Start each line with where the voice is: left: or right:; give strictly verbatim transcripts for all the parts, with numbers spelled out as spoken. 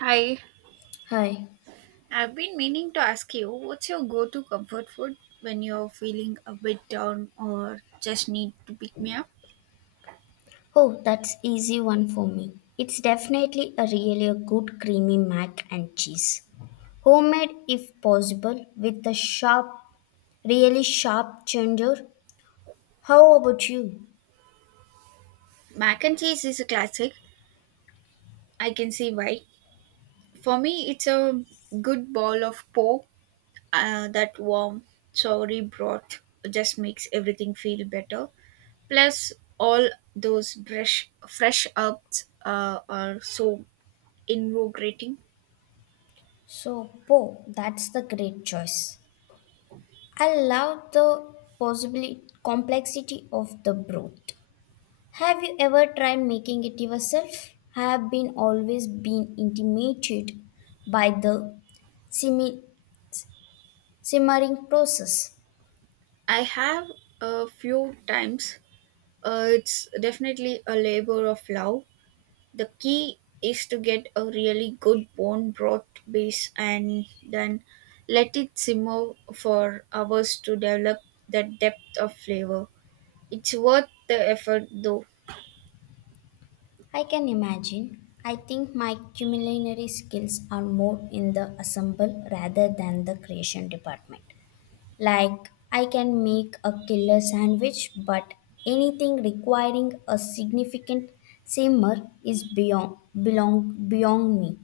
right: Hi,
left: Hi.
right: I've been meaning to ask you, what's your go to comfort food when you're feeling a bit down or just need to pick me up?
left: Oh, that's easy one for me. It's definitely a really a good creamy mac and cheese. Homemade if possible with a sharp, really sharp ginger. How about you?
right: Mac and cheese is a classic. I can see why. For me, it's a good bowl of pork, uh, that warm, soury broth just makes everything feel better. Plus, all those fresh, fresh herbs uh, are so invigorating.
left: So, po, that's the great choice. I love the possibility complexity of the broth. Have you ever tried making it yourself? I have been always been intimidated by the simmi- simmering process.
right: I have, a few times. Uh, it's definitely a labor of love. The key is to get a really good bone broth base and then let it simmer for hours to develop the depth of flavor. It's worth the effort though.
left: I can imagine. I think my culinary skills are more in the assemble rather than the creation department. Like, I can make a killer sandwich, but anything requiring a significant simmer is beyond belong beyond me.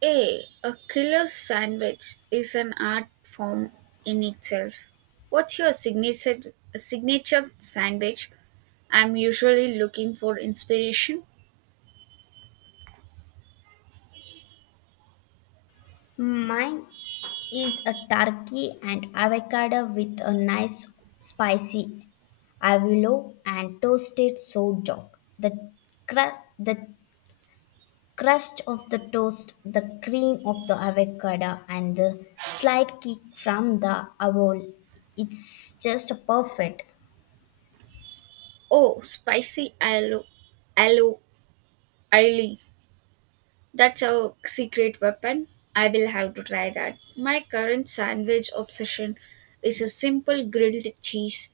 right: Hey, a killer sandwich is an art form in itself. What's your signature signature sandwich? I'm usually looking for inspiration.
left: Mine is a turkey and avocado with a nice spicy avilo and toasted sourdough. The cra- the crust of the toast, the cream of the avocado, and the slight kick from the avol. It's just perfect.
right: Oh, spicy aloe, aloe Eileen, that's a secret weapon. I will have to try that. My current sandwich obsession is a simple grilled cheese,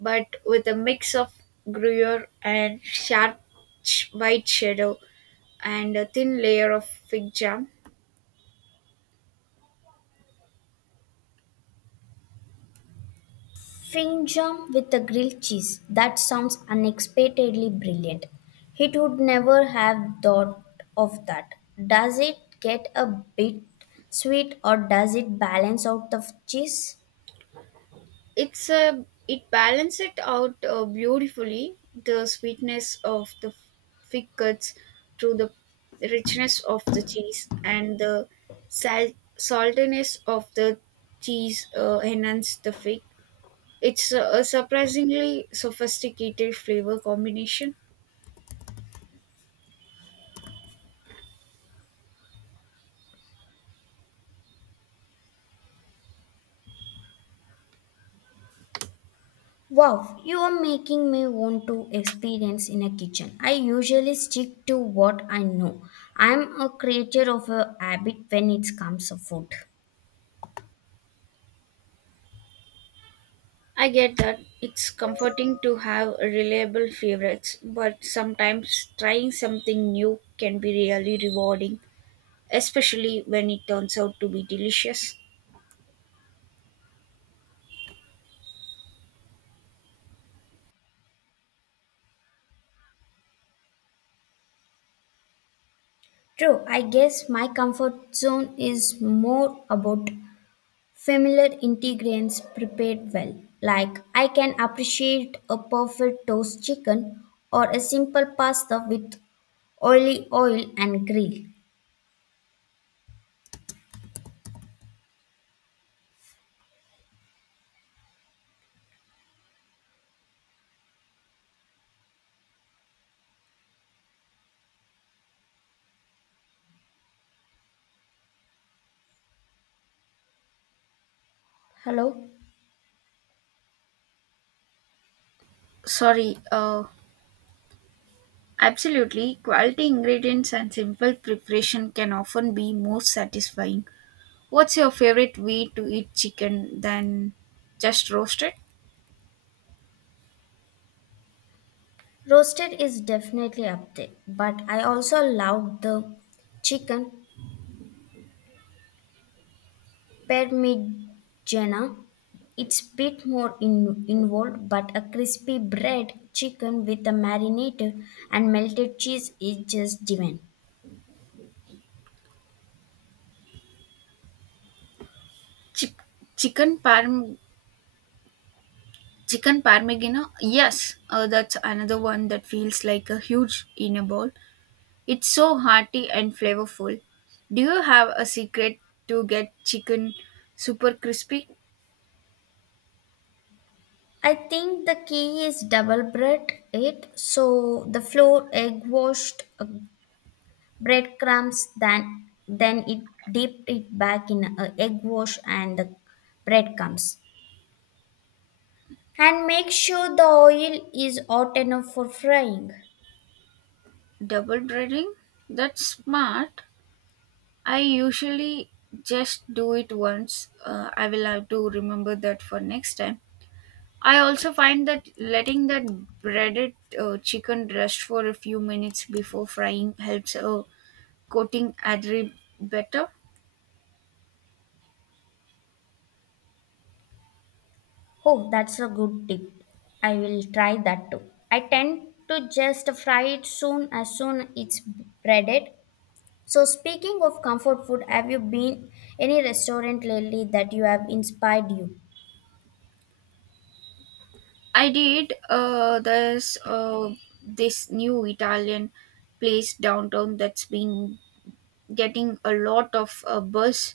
right: but with a mix of gruyere and sharp sh- white cheddar and a thin layer of fig jam.
left: Fring jam with the grilled cheese. That sounds unexpectedly brilliant. He would never have thought of that. Does it get a bit sweet or does it balance out the cheese?
right: it's a it balances it out uh, beautifully. The sweetness of the fig cuts through the richness of the cheese, and the sal- saltiness of the cheese uh, enhance the fig. It's a, a surprisingly sophisticated flavor combination.
left: Wow, you are making me want to experience in a kitchen. I usually stick to what I know. I'm a creature of a habit when it comes to food.
right: I get that. It's comforting to have reliable favorites, but sometimes trying something new can be really rewarding, especially when it turns out to be delicious.
left: True, I guess my comfort zone is more about familiar ingredients prepared well. Like I can appreciate a perfect toast chicken or a simple pasta with oily oil and grill. Hello?
right: Sorry, uh, absolutely. Quality ingredients and simple preparation can often be more satisfying. What's your favorite way to eat chicken than just roast it?
left: Roasted is definitely up there, but I also love the chicken parmigiana. It's bit more in, involved, but a crispy bread chicken with a marinated and melted cheese is just divine.
right: Chi- Chicken parm, chicken parmigiana, yes, uh, that's another one that feels like a huge in a bowl. It's so hearty and flavorful. Do you have a secret to get chicken super crispy?
left: I think the key is double bread it so the flour, egg washed uh, breadcrumbs, then then it dipped it back in uh, egg wash and the breadcrumbs. And make sure the oil is hot enough for frying.
right: Double dreading? That's smart. I usually just do it once. Uh, I will have to remember that for next time. I also find that letting that breaded uh, chicken rest for a few minutes before frying helps uh, coating adri better.
left: Oh, that's a good tip. I will try that too. I tend to just fry it soon as soon it's breaded. So speaking of comfort food, have you been any restaurant lately that you have inspired you?
right: I did uh, this uh, this new Italian place downtown that's been getting a lot of uh, buzz.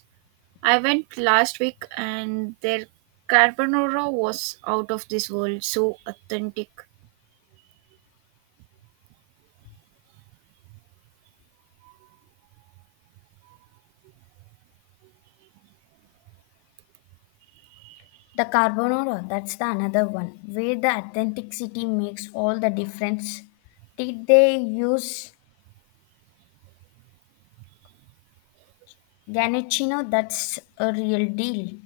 right: I went last week and their carbonara was out of this world, so authentic.
left: The carbonara, that's the another one where the authenticity makes all the difference. Did they use Ganachino? That's a real deal.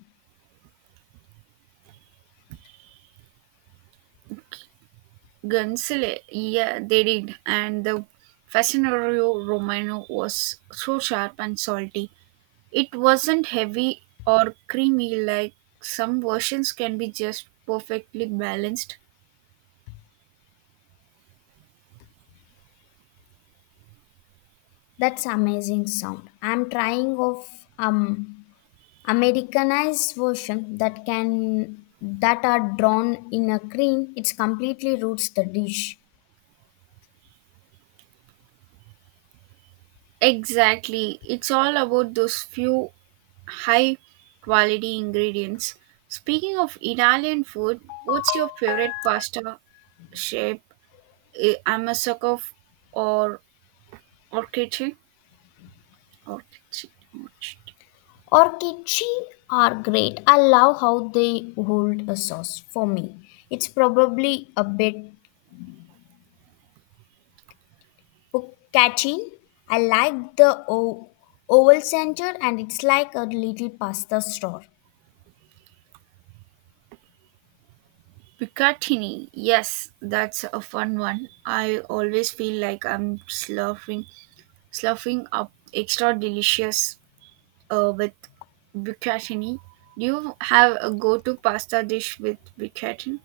right: Gunsele, yeah, they did. And the fascinario romano was so sharp and salty. It wasn't heavy or creamy like some versions can be, just perfectly balanced.
left: That's amazing sound. I'm trying of um Americanized version that can that are drawn in a cream. It's completely roots the dish.
right: Exactly. It's all about those few high quality ingredients. Speaking of Italian food, what's your favorite pasta shape? Eh, I'm a sucker f- or orchidche? Orchidche. Orchidche.
left: Orkichi are great. I love how they hold a sauce for me. It's probably a bit catching. I like the o- oval center and it's like a little pasta store.
right: Bucatini. Yes, that's a fun one. I always feel like I'm slurping, slurping up extra delicious uh, with bucatini. Do you have a go-to pasta dish with bucatini?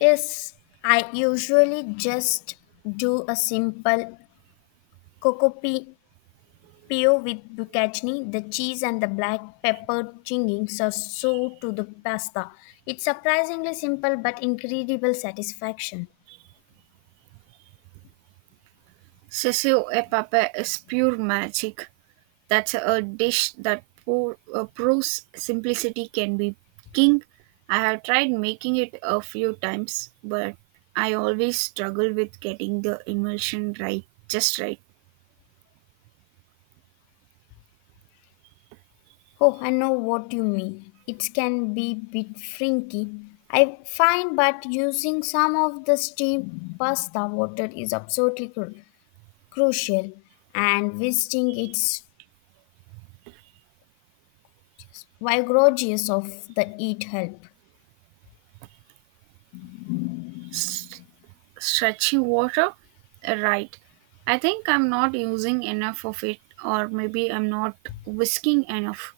left: Yes, I usually just do a simple Cocopio with bucatini, the cheese and the black pepper chingings are so to the pasta. It's surprisingly simple but incredible satisfaction.
right: Cecil e papa is pure magic. That's a dish that poor, uh, proves simplicity can be king. I have tried making it a few times, but I always struggle with getting the emulsion right, just right.
left: Oh, I know what you mean. It can be bit frinky. I find but using some of the steamed pasta water is absolutely cru- crucial and visiting its vigorous of the eat help.
right: S- Stretchy water, uh, right. I think I'm not using enough of it, or maybe I'm not whisking enough.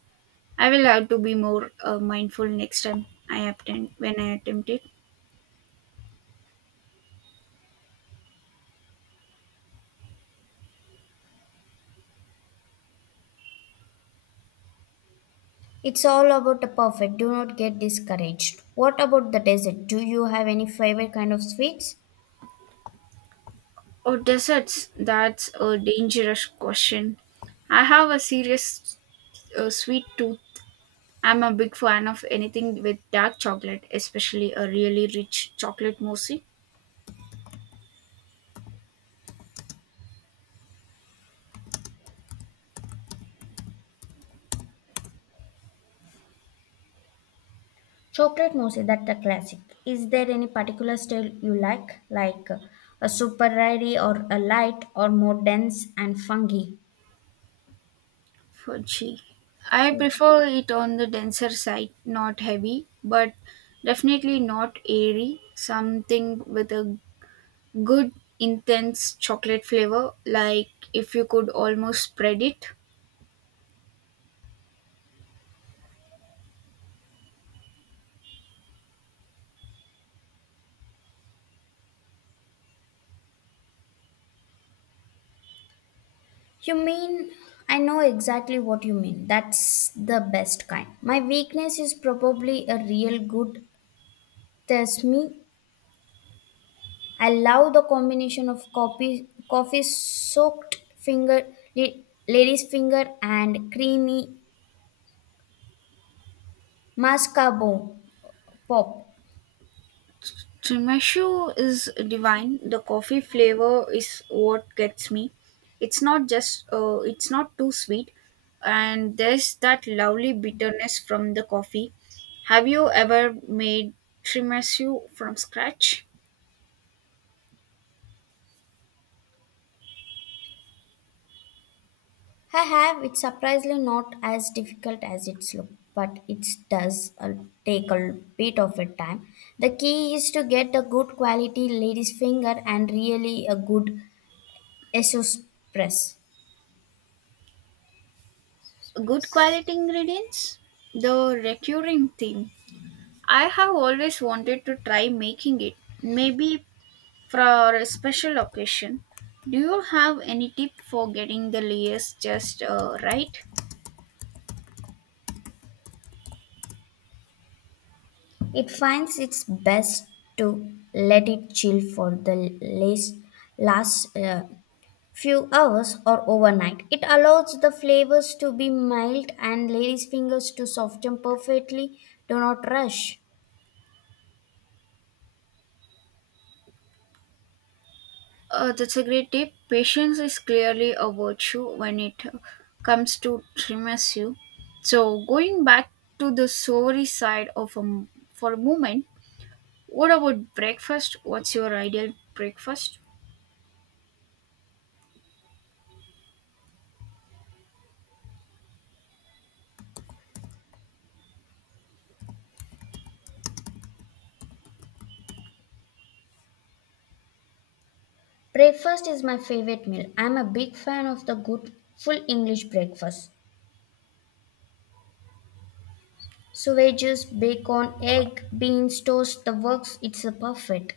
right: I will have to be more uh, mindful next time I attempt, when I attempt it.
left: It's all about the perfect. Do not get discouraged. What about the dessert? Do you have any favorite kind of sweets?
right: Oh, desserts. That's a dangerous question. I have a serious uh, sweet tooth. I'm a big fan of anything with dark chocolate, especially a really rich chocolate mousse.
left: Chocolate mousse, that's a classic. Is there any particular style you like, like uh, a super airy or a light or more dense and funky?
right: Fudgy. I
left: Fudge.
right: prefer it on the denser side, not heavy, but definitely not airy. Something with a good, intense chocolate flavor, like if you could almost spread it.
left: You mean I know exactly what you mean. That's the best kind. My weakness is probably a real good. There's me. I love the combination of coffee, coffee soaked finger, la- lady's finger, and creamy mascarpone pop.
right: Tiramisu is divine. The coffee flavor is what gets me. It's not just, uh, it's not too sweet, and there's that lovely bitterness from the coffee. Have you ever made tiramisu from scratch?
left: I have it's surprisingly not as difficult as it's look, but it does uh, take a bit of a time. The key is to get a good quality lady's finger and really a good espresso press.
right: Good quality ingredients. The recurring theme. I have always wanted to try making it. Maybe for a special occasion. Do you have any tip for getting the layers just uh, right?
left: It finds its best to let it chill for the last last uh, few hours or overnight. It allows the flavors to be mild and lady's fingers to soften perfectly. Do not rush.
right: Uh, that's a great tip. Patience is clearly a virtue when it uh, comes to trimessu. So, going back to the savory side of a, m- for a moment, what about breakfast? What's your ideal breakfast?
left: Breakfast is my favorite meal. I'm a big fan of the good full English breakfast. Sausages, bacon,
right: God.
left: egg, beans, toast, the works, it's a perfect.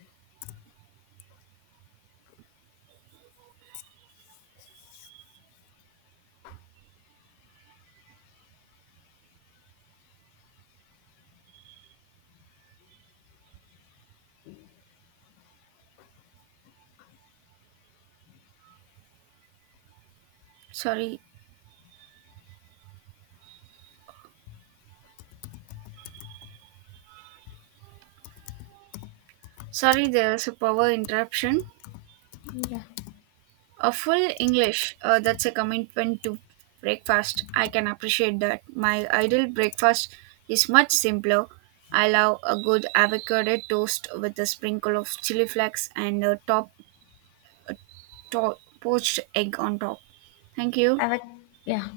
right: Sorry, sorry, there's a power interruption.
left: Yeah.
right: A full English, uh, that's a commitment to breakfast. I can appreciate that. My ideal breakfast is much simpler. I love a good avocado toast with a sprinkle of chili flakes and a top, top poached egg on top. Thank you.
left: Have a yeah.